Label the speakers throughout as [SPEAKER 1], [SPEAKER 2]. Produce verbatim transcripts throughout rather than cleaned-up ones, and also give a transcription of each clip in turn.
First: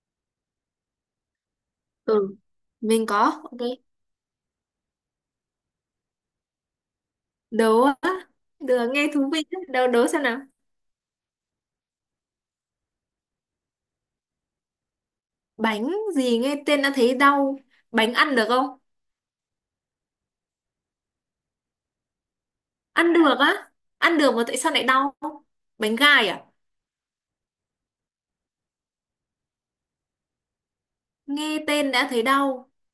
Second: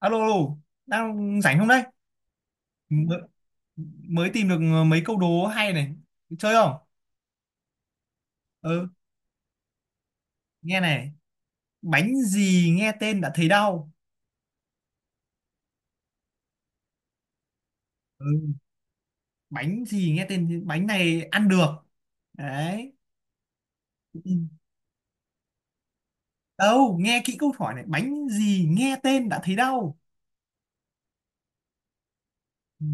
[SPEAKER 1] Alo, alo, đang rảnh không đấy?
[SPEAKER 2] Ừ, mình
[SPEAKER 1] Mới,
[SPEAKER 2] có. Ok.
[SPEAKER 1] mới tìm được mấy câu đố hay này. Chơi không?
[SPEAKER 2] Đố á.
[SPEAKER 1] Ừ,
[SPEAKER 2] Được, nghe thú vị. Á. Đố, đố xem nào.
[SPEAKER 1] nghe này. Bánh gì nghe tên đã thấy đau?
[SPEAKER 2] Bánh gì nghe tên đã thấy đau. Bánh
[SPEAKER 1] Ừ,
[SPEAKER 2] ăn được không?
[SPEAKER 1] bánh gì nghe tên, bánh này ăn được. Đấy.
[SPEAKER 2] Ăn được á. Ăn
[SPEAKER 1] Ừ.
[SPEAKER 2] được mà tại sao lại đau? Bánh gai à?
[SPEAKER 1] Đâu, nghe kỹ câu hỏi này. Bánh gì nghe tên đã thấy đau?
[SPEAKER 2] Nghe tên đã thấy đau.
[SPEAKER 1] Ừ.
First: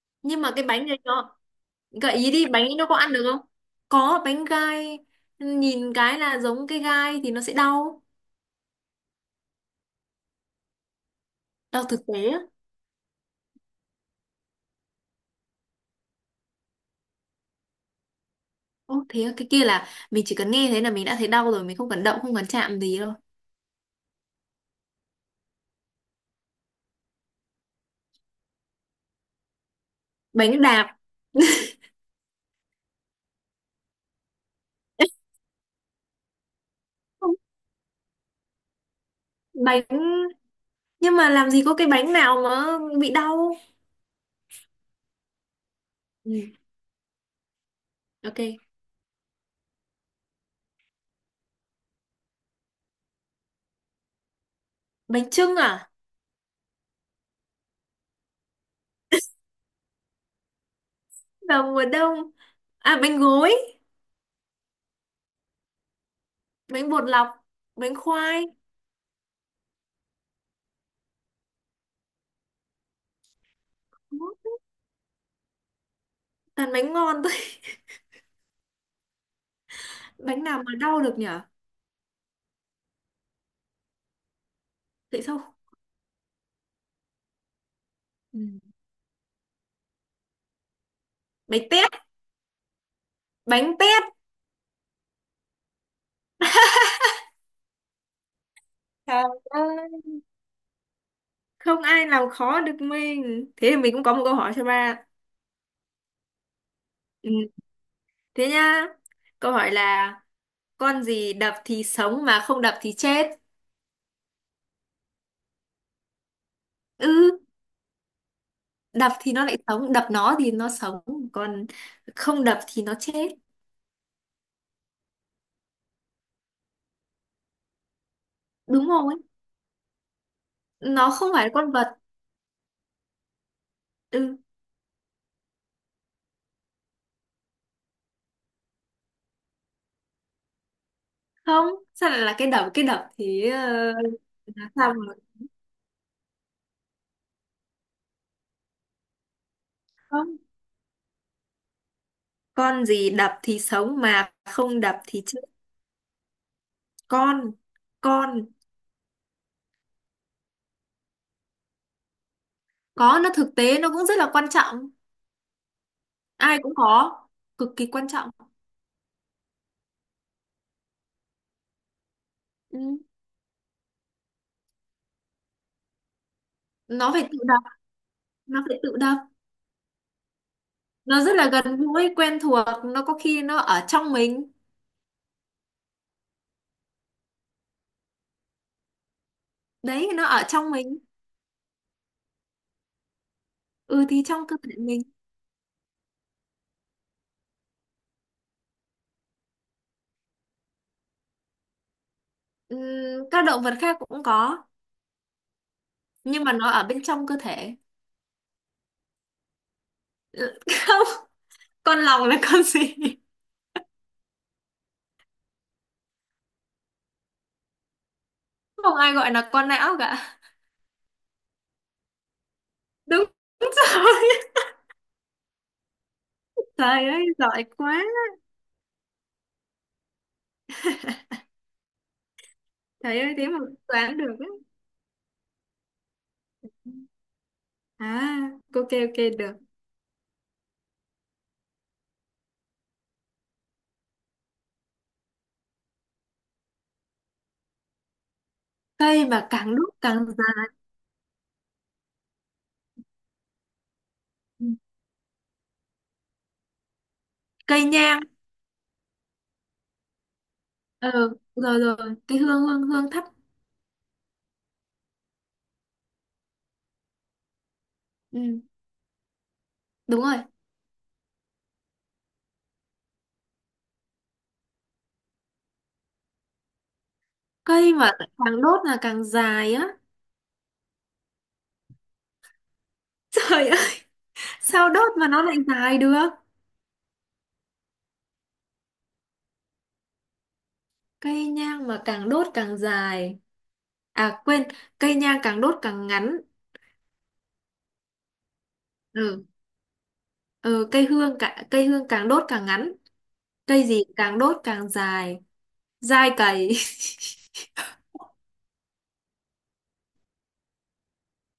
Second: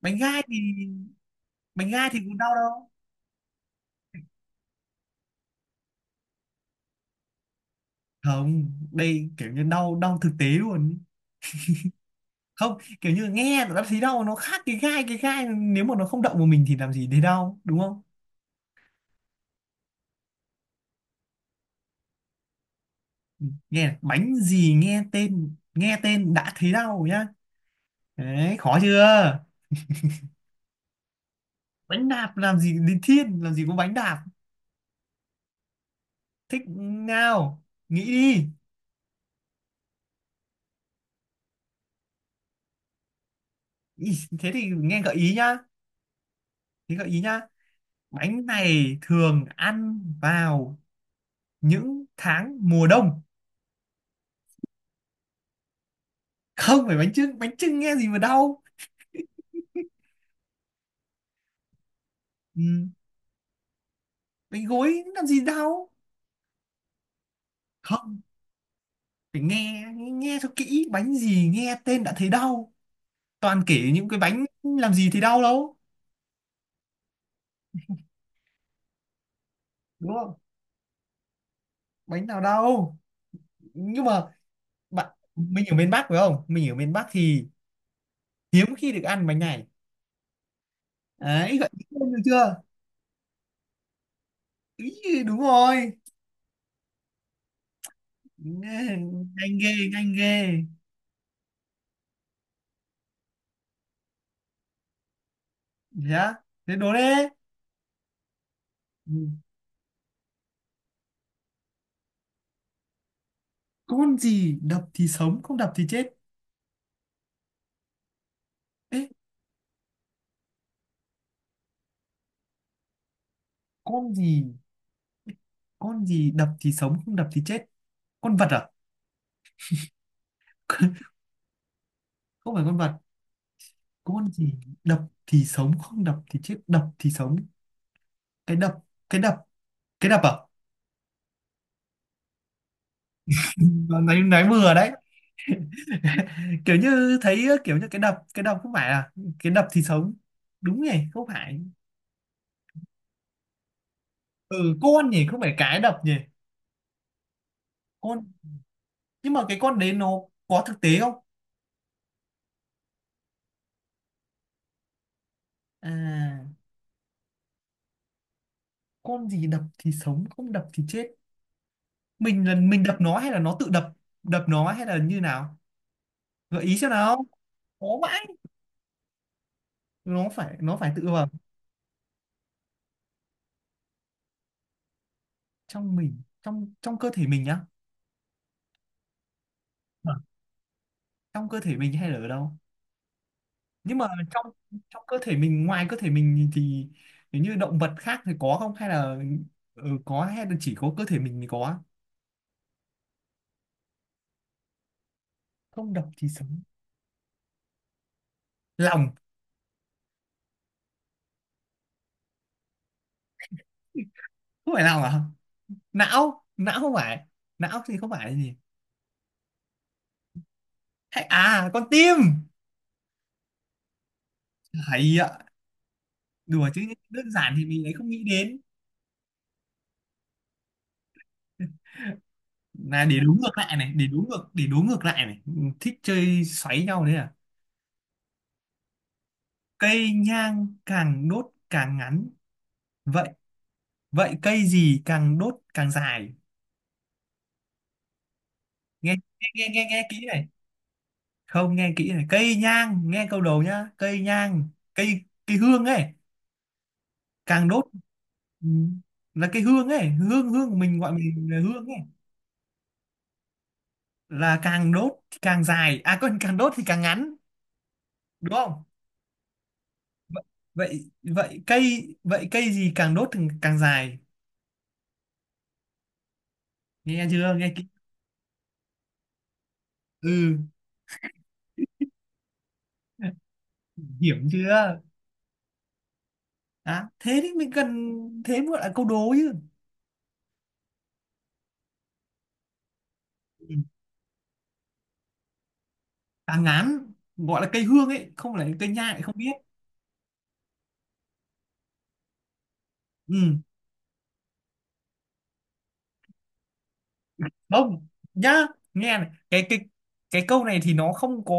[SPEAKER 1] Bánh
[SPEAKER 2] Nhưng
[SPEAKER 1] gai
[SPEAKER 2] mà cái
[SPEAKER 1] thì,
[SPEAKER 2] bánh này nó...
[SPEAKER 1] bánh gai
[SPEAKER 2] Gợi
[SPEAKER 1] thì
[SPEAKER 2] ý
[SPEAKER 1] cũng
[SPEAKER 2] đi,
[SPEAKER 1] đau
[SPEAKER 2] bánh ấy nó
[SPEAKER 1] đâu.
[SPEAKER 2] có ăn được không? Có, bánh gai. Nhìn cái là giống cái gai thì nó sẽ đau.
[SPEAKER 1] Không, đây kiểu như đau, đau thực tế luôn.
[SPEAKER 2] Đau thực tế á.
[SPEAKER 1] Không, kiểu như nghe đã thấy đau nó khác cái gai, cái gai nếu mà nó không động vào mình thì làm gì thấy đau, đúng không?
[SPEAKER 2] Ô, thế á, cái kia là mình chỉ cần nghe thấy là mình đã thấy đau rồi. Mình không cần động, không cần chạm gì đâu.
[SPEAKER 1] Nghe bánh gì nghe tên nghe tên đã thấy đau nhá. Đấy, khó chưa?
[SPEAKER 2] Bánh đạp.
[SPEAKER 1] Bánh đạp làm gì đến thiên, làm gì có bánh đạp? Thích nào, nghĩ đi.
[SPEAKER 2] Bánh, nhưng mà làm gì có cái bánh nào mà bị đau.
[SPEAKER 1] Ý, thế thì nghe gợi ý nhá,
[SPEAKER 2] Ừ,
[SPEAKER 1] thế gợi ý nhá
[SPEAKER 2] ok.
[SPEAKER 1] bánh này thường ăn vào những tháng mùa đông.
[SPEAKER 2] Bánh chưng à?
[SPEAKER 1] Không phải bánh chưng, bánh chưng nghe gì mà đau?
[SPEAKER 2] Vào mùa đông.
[SPEAKER 1] Ừ.
[SPEAKER 2] À bánh gối,
[SPEAKER 1] Bánh gối làm gì đau?
[SPEAKER 2] bánh bột lọc, bánh
[SPEAKER 1] Không
[SPEAKER 2] khoai.
[SPEAKER 1] phải, nghe nghe cho kỹ, bánh gì nghe tên đã thấy đau? Toàn kể những cái bánh
[SPEAKER 2] Đó,
[SPEAKER 1] làm gì thì đau đâu,
[SPEAKER 2] toàn bánh ngon thôi.
[SPEAKER 1] đúng không?
[SPEAKER 2] Bánh nào mà đau được nhở?
[SPEAKER 1] Bánh nào đâu, nhưng mà bạn
[SPEAKER 2] Tại sao?
[SPEAKER 1] mình ở miền Bắc phải không? Mình ở miền Bắc thì
[SPEAKER 2] Ừ.
[SPEAKER 1] hiếm khi được ăn bánh này đấy, vậy
[SPEAKER 2] Bánh tét,
[SPEAKER 1] được chưa?
[SPEAKER 2] bánh tét.
[SPEAKER 1] Ý, đúng rồi. Nghe-
[SPEAKER 2] Trời
[SPEAKER 1] Nhanh ghê,
[SPEAKER 2] ơi.
[SPEAKER 1] nhanh ghê.
[SPEAKER 2] Không ai làm khó được mình. Thế thì mình cũng có một câu hỏi cho ba.
[SPEAKER 1] Yeah, thế đố đấy.
[SPEAKER 2] Ừ. Thế nhá.
[SPEAKER 1] Ừ,
[SPEAKER 2] Câu hỏi là con gì đập thì sống mà không đập thì chết?
[SPEAKER 1] con gì đập thì sống không đập thì chết?
[SPEAKER 2] Ừ.
[SPEAKER 1] Ê,
[SPEAKER 2] Đập thì nó lại sống, đập nó thì nó sống, còn không đập thì nó chết.
[SPEAKER 1] con gì, con gì đập thì sống không đập thì chết? Con vật à?
[SPEAKER 2] Đúng rồi, nó không phải con vật.
[SPEAKER 1] không phải con vật, con
[SPEAKER 2] Ừ,
[SPEAKER 1] gì đập thì sống không đập thì chết, đập thì sống? Cái đập, cái đập cái đập à?
[SPEAKER 2] không. Sao lại là cái đập cái đập thì ờ,
[SPEAKER 1] Ừ, nãy nãy
[SPEAKER 2] là
[SPEAKER 1] vừa đấy.
[SPEAKER 2] sao mà
[SPEAKER 1] kiểu như thấy ờ, kiểu như cái đập, cái đập không phải à? Cái đập thì sống,
[SPEAKER 2] không.
[SPEAKER 1] đúng nhỉ? Không phải,
[SPEAKER 2] Con gì đập thì sống mà
[SPEAKER 1] ừ,
[SPEAKER 2] không đập
[SPEAKER 1] con
[SPEAKER 2] thì
[SPEAKER 1] nhỉ, không
[SPEAKER 2] chết?
[SPEAKER 1] phải cái đập nhỉ.
[SPEAKER 2] Con,
[SPEAKER 1] Con,
[SPEAKER 2] con.
[SPEAKER 1] nhưng mà cái con đấy nó có thực tế không?
[SPEAKER 2] Có, nó thực tế, nó cũng rất là quan trọng,
[SPEAKER 1] À,
[SPEAKER 2] ai cũng có, cực kỳ quan trọng.
[SPEAKER 1] con gì đập thì sống không đập thì chết, mình là mình đập
[SPEAKER 2] Ừ.
[SPEAKER 1] nó hay là nó tự đập? Đập nó hay là như nào? Gợi ý xem
[SPEAKER 2] Nó phải
[SPEAKER 1] nào,
[SPEAKER 2] tự đập.
[SPEAKER 1] khó vãi.
[SPEAKER 2] Nó phải tự đập.
[SPEAKER 1] Nó phải, nó phải tự
[SPEAKER 2] Nó
[SPEAKER 1] vào
[SPEAKER 2] rất là gần gũi quen thuộc, nó có khi nó ở trong mình.
[SPEAKER 1] trong mình, trong trong cơ thể mình nhá.
[SPEAKER 2] Đấy,
[SPEAKER 1] Vâng,
[SPEAKER 2] nó ở trong mình.
[SPEAKER 1] trong cơ thể mình hay là ở đâu? Nhưng
[SPEAKER 2] Ừ,
[SPEAKER 1] mà
[SPEAKER 2] thì
[SPEAKER 1] trong,
[SPEAKER 2] trong cơ thể
[SPEAKER 1] trong
[SPEAKER 2] mình.
[SPEAKER 1] cơ thể mình, ngoài cơ thể mình thì nếu như động vật khác thì có không hay là, ừ, có hay là chỉ có cơ thể mình mới có?
[SPEAKER 2] Ừm, các động vật khác cũng có
[SPEAKER 1] Không độc thì
[SPEAKER 2] nhưng mà
[SPEAKER 1] sống.
[SPEAKER 2] nó ở bên trong cơ thể.
[SPEAKER 1] Lòng.
[SPEAKER 2] Không. Con lòng là con gì?
[SPEAKER 1] Không phải lòng à? Não, não không phải, não thì không phải là gì?
[SPEAKER 2] Không ai gọi là con não cả.
[SPEAKER 1] Hay à, con tim?
[SPEAKER 2] Đúng rồi.
[SPEAKER 1] Hay ạ, đùa chứ.
[SPEAKER 2] Trời ơi
[SPEAKER 1] Đơn giản thì
[SPEAKER 2] giỏi
[SPEAKER 1] mình ấy
[SPEAKER 2] quá.
[SPEAKER 1] không nghĩ đến. Là để
[SPEAKER 2] Trời
[SPEAKER 1] đố
[SPEAKER 2] ơi thế
[SPEAKER 1] ngược
[SPEAKER 2] mà cũng
[SPEAKER 1] lại này, để đố
[SPEAKER 2] đoán được ấy.
[SPEAKER 1] ngược để đố ngược lại này. Ừ, thích chơi xoáy nhau đấy à?
[SPEAKER 2] À, ok ok, được.
[SPEAKER 1] Cây nhang càng đốt càng ngắn, vậy vậy cây gì càng đốt càng dài? Nghe
[SPEAKER 2] Cây mà
[SPEAKER 1] nghe nghe
[SPEAKER 2] càng
[SPEAKER 1] Nghe,
[SPEAKER 2] đúc
[SPEAKER 1] nghe kỹ
[SPEAKER 2] càng
[SPEAKER 1] này,
[SPEAKER 2] dày.
[SPEAKER 1] không, nghe kỹ này, cây nhang, nghe câu đầu nhá, cây nhang, cây cây hương ấy, càng đốt,
[SPEAKER 2] Cây nhang.
[SPEAKER 1] ừ, là cái hương ấy, hương hương của mình,
[SPEAKER 2] Ờ,
[SPEAKER 1] gọi mình là
[SPEAKER 2] rồi
[SPEAKER 1] hương ấy,
[SPEAKER 2] rồi. Cái hương, hương hương thấp.
[SPEAKER 1] là càng đốt thì càng dài, à quên, càng đốt thì càng ngắn, đúng
[SPEAKER 2] Ừ,
[SPEAKER 1] không?
[SPEAKER 2] đúng rồi.
[SPEAKER 1] Vậy vậy vậy cây vậy cây gì càng đốt thì càng dài? Nghe chưa, nghe kỹ,
[SPEAKER 2] Cây mà càng đốt là càng dài á.
[SPEAKER 1] ừ,
[SPEAKER 2] Trời ơi,
[SPEAKER 1] hiểm
[SPEAKER 2] sao
[SPEAKER 1] chưa?
[SPEAKER 2] đốt mà nó lại dài được?
[SPEAKER 1] À, thế thì mình cần, thế mới gọi là câu đố chứ.
[SPEAKER 2] Cây nhang mà càng đốt càng dài.
[SPEAKER 1] Ừ,
[SPEAKER 2] À quên, cây nhang càng đốt càng ngắn.
[SPEAKER 1] càng ngắn gọi là cây hương ấy, không phải là cây nhang, lại không
[SPEAKER 2] Ừ,
[SPEAKER 1] biết,
[SPEAKER 2] ừ cây hương cả, cây hương càng đốt càng ngắn.
[SPEAKER 1] ừ.
[SPEAKER 2] Cây gì càng đốt càng dài. Dai cày.
[SPEAKER 1] Không nhá, nghe này, cái cái cái câu này thì nó không có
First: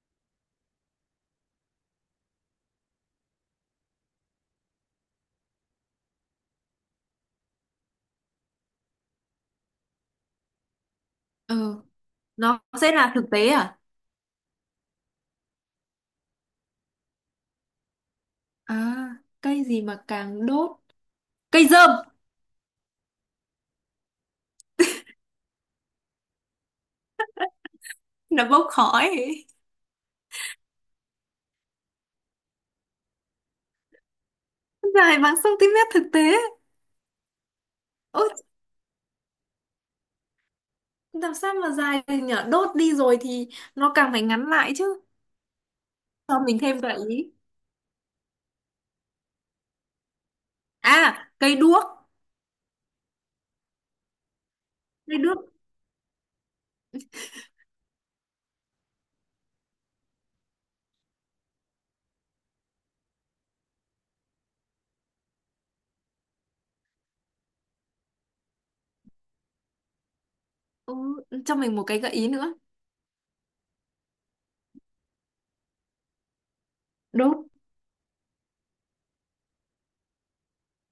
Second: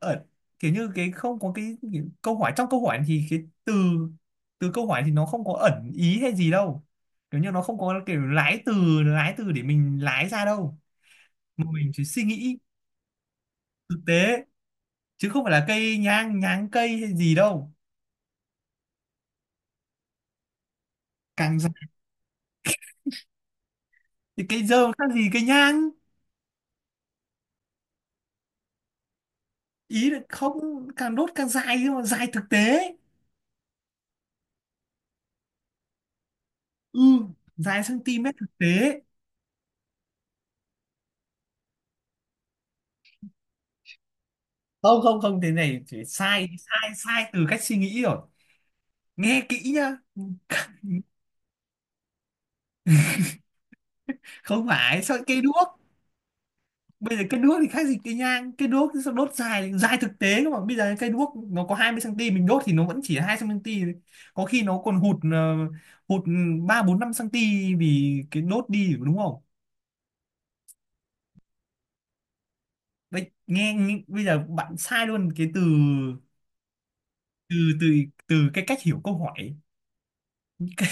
[SPEAKER 1] ở kiểu như cái, không có cái, cái câu hỏi, trong câu hỏi thì cái từ, từ câu hỏi thì nó không có ẩn ý hay gì đâu. Kiểu như nó không có kiểu lái từ, lái từ để mình lái ra đâu, mà
[SPEAKER 2] Ừ,
[SPEAKER 1] mình chỉ suy nghĩ
[SPEAKER 2] nó sẽ là thực tế à?
[SPEAKER 1] thực tế, chứ không phải là cây nhang nháng cây hay gì đâu.
[SPEAKER 2] À, cây gì mà càng đốt?
[SPEAKER 1] Càng
[SPEAKER 2] Cây
[SPEAKER 1] dài
[SPEAKER 2] dơm.
[SPEAKER 1] thì cây dơ khác gì cây nhang?
[SPEAKER 2] Nó bốc khói.
[SPEAKER 1] Ý là không, càng đốt càng dài nhưng mà dài thực tế,
[SPEAKER 2] Dài bằng cm thực tế.
[SPEAKER 1] ừ, dài cm
[SPEAKER 2] Ôi,
[SPEAKER 1] thực tế.
[SPEAKER 2] làm sao mà dài được nhở? Đốt đi rồi thì nó càng phải ngắn lại chứ.
[SPEAKER 1] Không không không, thế này chỉ
[SPEAKER 2] Cho
[SPEAKER 1] sai
[SPEAKER 2] mình thêm
[SPEAKER 1] sai
[SPEAKER 2] gợi
[SPEAKER 1] sai
[SPEAKER 2] ý.
[SPEAKER 1] từ cách suy nghĩ rồi. Nghe kỹ nhá,
[SPEAKER 2] À, cây đuốc.
[SPEAKER 1] không phải, sao
[SPEAKER 2] Cây đuốc.
[SPEAKER 1] cây đuốc? Bây giờ cây đuốc thì khác gì cây nhang? Cây đuốc thì sao đốt dài, dài thực tế cơ mà, bây giờ cây đuốc nó có hai mươi xăng ti mét, mình đốt thì nó vẫn chỉ hai xăng ti mét thôi, có khi nó còn hụt, ờ, hụt ba bốn năm cm, vì cái đốt đi, đúng không?
[SPEAKER 2] Ừ, cho mình một cái gợi ý nữa.
[SPEAKER 1] Bây, nghe, nghe Bây giờ bạn sai luôn cái từ,
[SPEAKER 2] Đốt,
[SPEAKER 1] từ từ từ cái cách hiểu câu hỏi. cây,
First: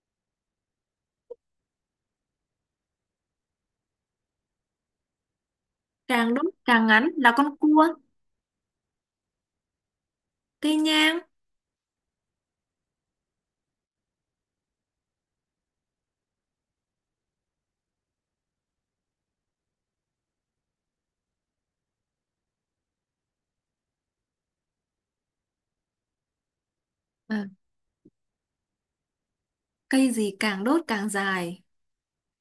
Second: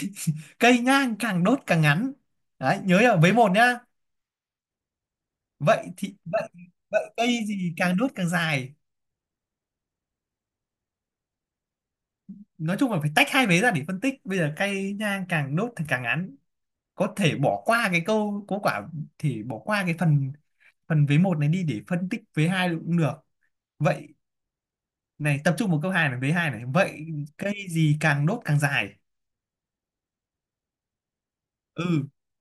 [SPEAKER 1] cây nhang càng đốt càng ngắn đấy, nhớ nhá, với một nhá. Vậy thì
[SPEAKER 2] càng đốt
[SPEAKER 1] vậy
[SPEAKER 2] càng ngắn
[SPEAKER 1] Vậy
[SPEAKER 2] là
[SPEAKER 1] cây
[SPEAKER 2] con
[SPEAKER 1] gì
[SPEAKER 2] cua.
[SPEAKER 1] càng đốt càng dài?
[SPEAKER 2] Cây nhang.
[SPEAKER 1] Nói chung là phải tách hai vế ra để phân tích. Bây giờ cây nhang càng đốt thì càng ngắn, có thể bỏ qua cái câu có quả, thì bỏ qua cái phần, phần vế một này đi để phân tích vế hai cũng được. Vậy này, tập trung vào câu hai này, vế hai này, vậy
[SPEAKER 2] À,
[SPEAKER 1] cây gì càng đốt càng dài?
[SPEAKER 2] cây gì càng đốt càng dài?
[SPEAKER 1] Ừ,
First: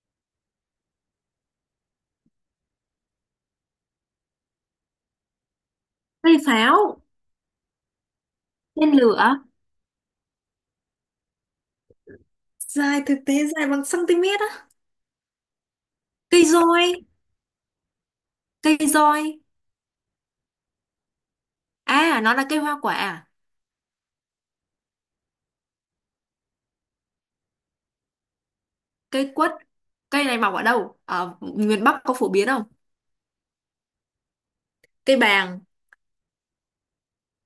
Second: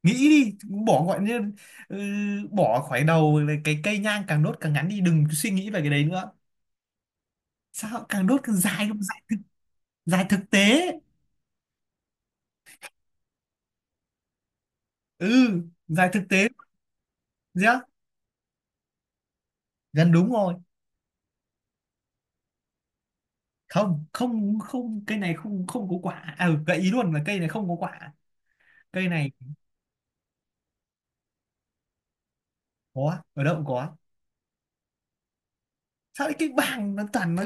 [SPEAKER 1] nghĩ đi, bỏ gọi như, ừ, bỏ khỏi đầu là cái cây nhang càng đốt càng ngắn đi, đừng suy nghĩ về cái đấy nữa.
[SPEAKER 2] Cây pháo.
[SPEAKER 1] Sao càng đốt càng dài
[SPEAKER 2] Tên
[SPEAKER 1] không dài thực,
[SPEAKER 2] lửa.
[SPEAKER 1] dài thực tế,
[SPEAKER 2] Dài thực tế. Dài bằng cm á.
[SPEAKER 1] ừ, giải thực
[SPEAKER 2] Cây
[SPEAKER 1] tế.
[SPEAKER 2] roi.
[SPEAKER 1] Yeah,
[SPEAKER 2] Cây roi.
[SPEAKER 1] gần đúng rồi.
[SPEAKER 2] À nó là cây hoa quả à?
[SPEAKER 1] Không không không, cây này không, không có quả, à, ừ, gợi ý luôn là cây này không có quả, cây này
[SPEAKER 2] Cây quất. Cây này mọc ở đâu, ở miền Bắc có phổ biến không?
[SPEAKER 1] có ở đâu cũng có.
[SPEAKER 2] Cây bàng.
[SPEAKER 1] Sao cái bảng nó toàn nó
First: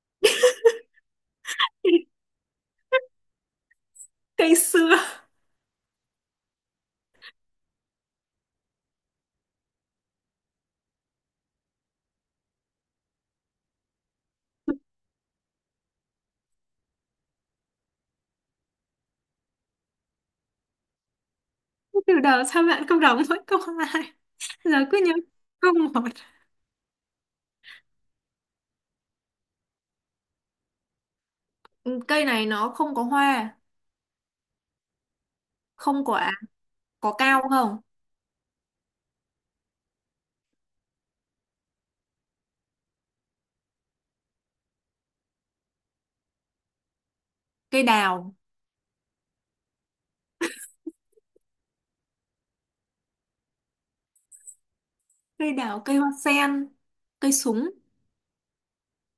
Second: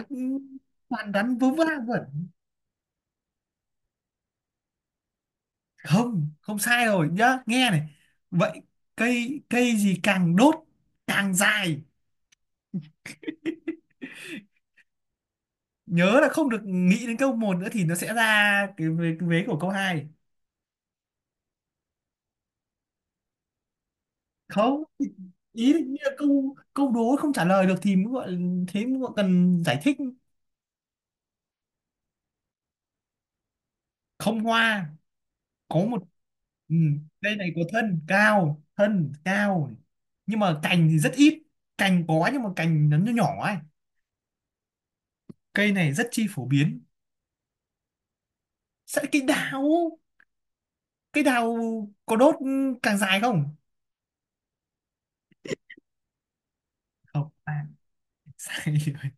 [SPEAKER 1] toàn gắn vớ va vẩn.
[SPEAKER 2] Cây sưa.
[SPEAKER 1] Không không, sai rồi nhá, nghe này, vậy cây, cây gì càng đốt càng dài? Nhớ là không được nghĩ đến câu một nữa thì nó sẽ ra cái vế, cái vế của câu hai.
[SPEAKER 2] Từ đầu sao bạn không đọc mỗi câu hai? Giờ
[SPEAKER 1] Không,
[SPEAKER 2] cứ nhớ
[SPEAKER 1] ý
[SPEAKER 2] câu
[SPEAKER 1] là
[SPEAKER 2] một.
[SPEAKER 1] như là câu, câu đố không trả lời được thì mới gọi, thế mới gọi cần giải thích.
[SPEAKER 2] Ừ, cây này nó không có hoa,
[SPEAKER 1] Không hoa, có một,
[SPEAKER 2] không quả.
[SPEAKER 1] ừ,
[SPEAKER 2] Có
[SPEAKER 1] đây
[SPEAKER 2] cao
[SPEAKER 1] này, có
[SPEAKER 2] không?
[SPEAKER 1] thân cao, thân cao nhưng mà cành thì rất ít, cành có nhưng mà cành nó nhỏ nhỏ ấy, cây này rất chi phổ biến.
[SPEAKER 2] Cây đào.
[SPEAKER 1] Sẵn cây đào cây đào có đốt ừ, càng dài không?
[SPEAKER 2] Cây đào. Cây hoa sen.
[SPEAKER 1] Không
[SPEAKER 2] Cây
[SPEAKER 1] à,
[SPEAKER 2] súng.
[SPEAKER 1] sai rồi.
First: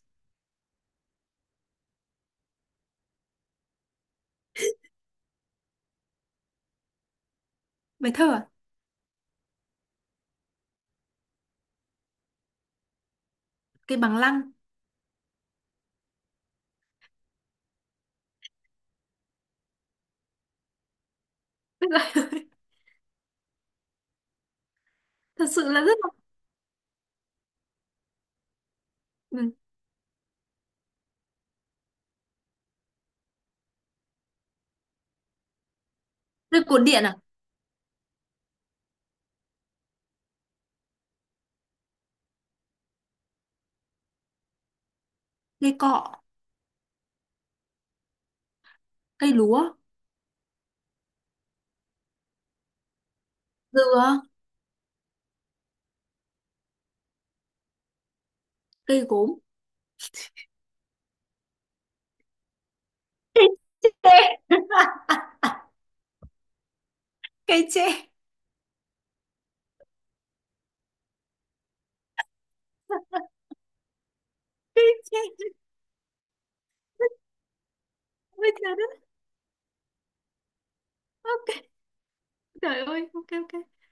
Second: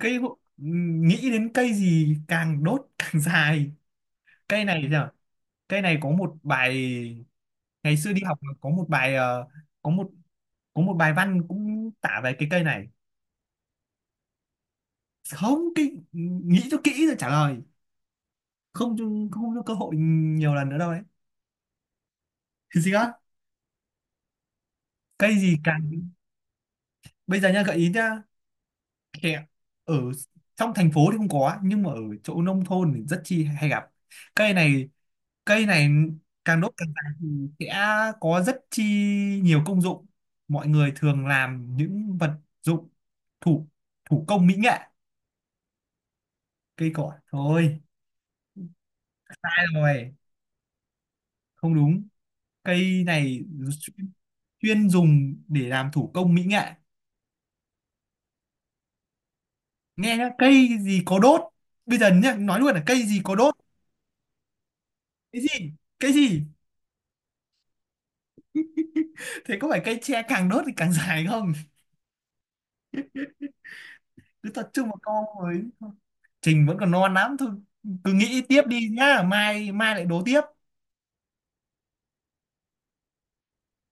[SPEAKER 1] Cây hộ- nghĩ đến cây gì càng đốt càng dài? Cây này thì sao, cây này có một bài, ngày xưa
[SPEAKER 2] Bài
[SPEAKER 1] đi
[SPEAKER 2] thơ
[SPEAKER 1] học
[SPEAKER 2] à?
[SPEAKER 1] có một bài ờ, có một, có một bài văn cũng tả về cái cây này.
[SPEAKER 2] Cây bằng lăng.
[SPEAKER 1] Không kỹ, nghĩ cho kỹ rồi trả lời, không cho- không cho cơ hội nhiều lần nữa đâu đấy.
[SPEAKER 2] Tức là-
[SPEAKER 1] Cái gì á, cây
[SPEAKER 2] thật
[SPEAKER 1] gì
[SPEAKER 2] sự là
[SPEAKER 1] càng,
[SPEAKER 2] rất là.
[SPEAKER 1] bây giờ nha, gợi ý nhá, kẹo,
[SPEAKER 2] Ừ.
[SPEAKER 1] ở trong thành phố thì không có, nhưng mà ở chỗ nông thôn thì rất chi hay gặp cây này. Cây này càng
[SPEAKER 2] Cây
[SPEAKER 1] đốt
[SPEAKER 2] cột
[SPEAKER 1] càng
[SPEAKER 2] điện
[SPEAKER 1] dài
[SPEAKER 2] à?
[SPEAKER 1] thì sẽ có rất chi nhiều công dụng, mọi người thường làm những vật dụng thủ thủ công mỹ nghệ.
[SPEAKER 2] Cây cọ.
[SPEAKER 1] Cây cỏ thôi,
[SPEAKER 2] Cây
[SPEAKER 1] sai
[SPEAKER 2] lúa.
[SPEAKER 1] rồi, không đúng, cây này
[SPEAKER 2] Dừa.
[SPEAKER 1] chuyên dùng để làm thủ công mỹ nghệ.
[SPEAKER 2] Cây gốm.
[SPEAKER 1] Nghe nhá, cây gì có đốt, bây giờ nhá, nói luôn là cây gì có đốt?
[SPEAKER 2] Ê,
[SPEAKER 1] Cái gì, cái gì,
[SPEAKER 2] cây tre.
[SPEAKER 1] thế có phải cây tre càng đốt thì càng dài không? Cứ tập trung vào
[SPEAKER 2] Cây tre.
[SPEAKER 1] câu ấy. Trình vẫn còn non lắm thôi, cứ nghĩ
[SPEAKER 2] Ôi
[SPEAKER 1] tiếp
[SPEAKER 2] trời
[SPEAKER 1] đi
[SPEAKER 2] đất.
[SPEAKER 1] nhá, mai mai lại đố tiếp.
[SPEAKER 2] Ok. Trời ơi, ok ok.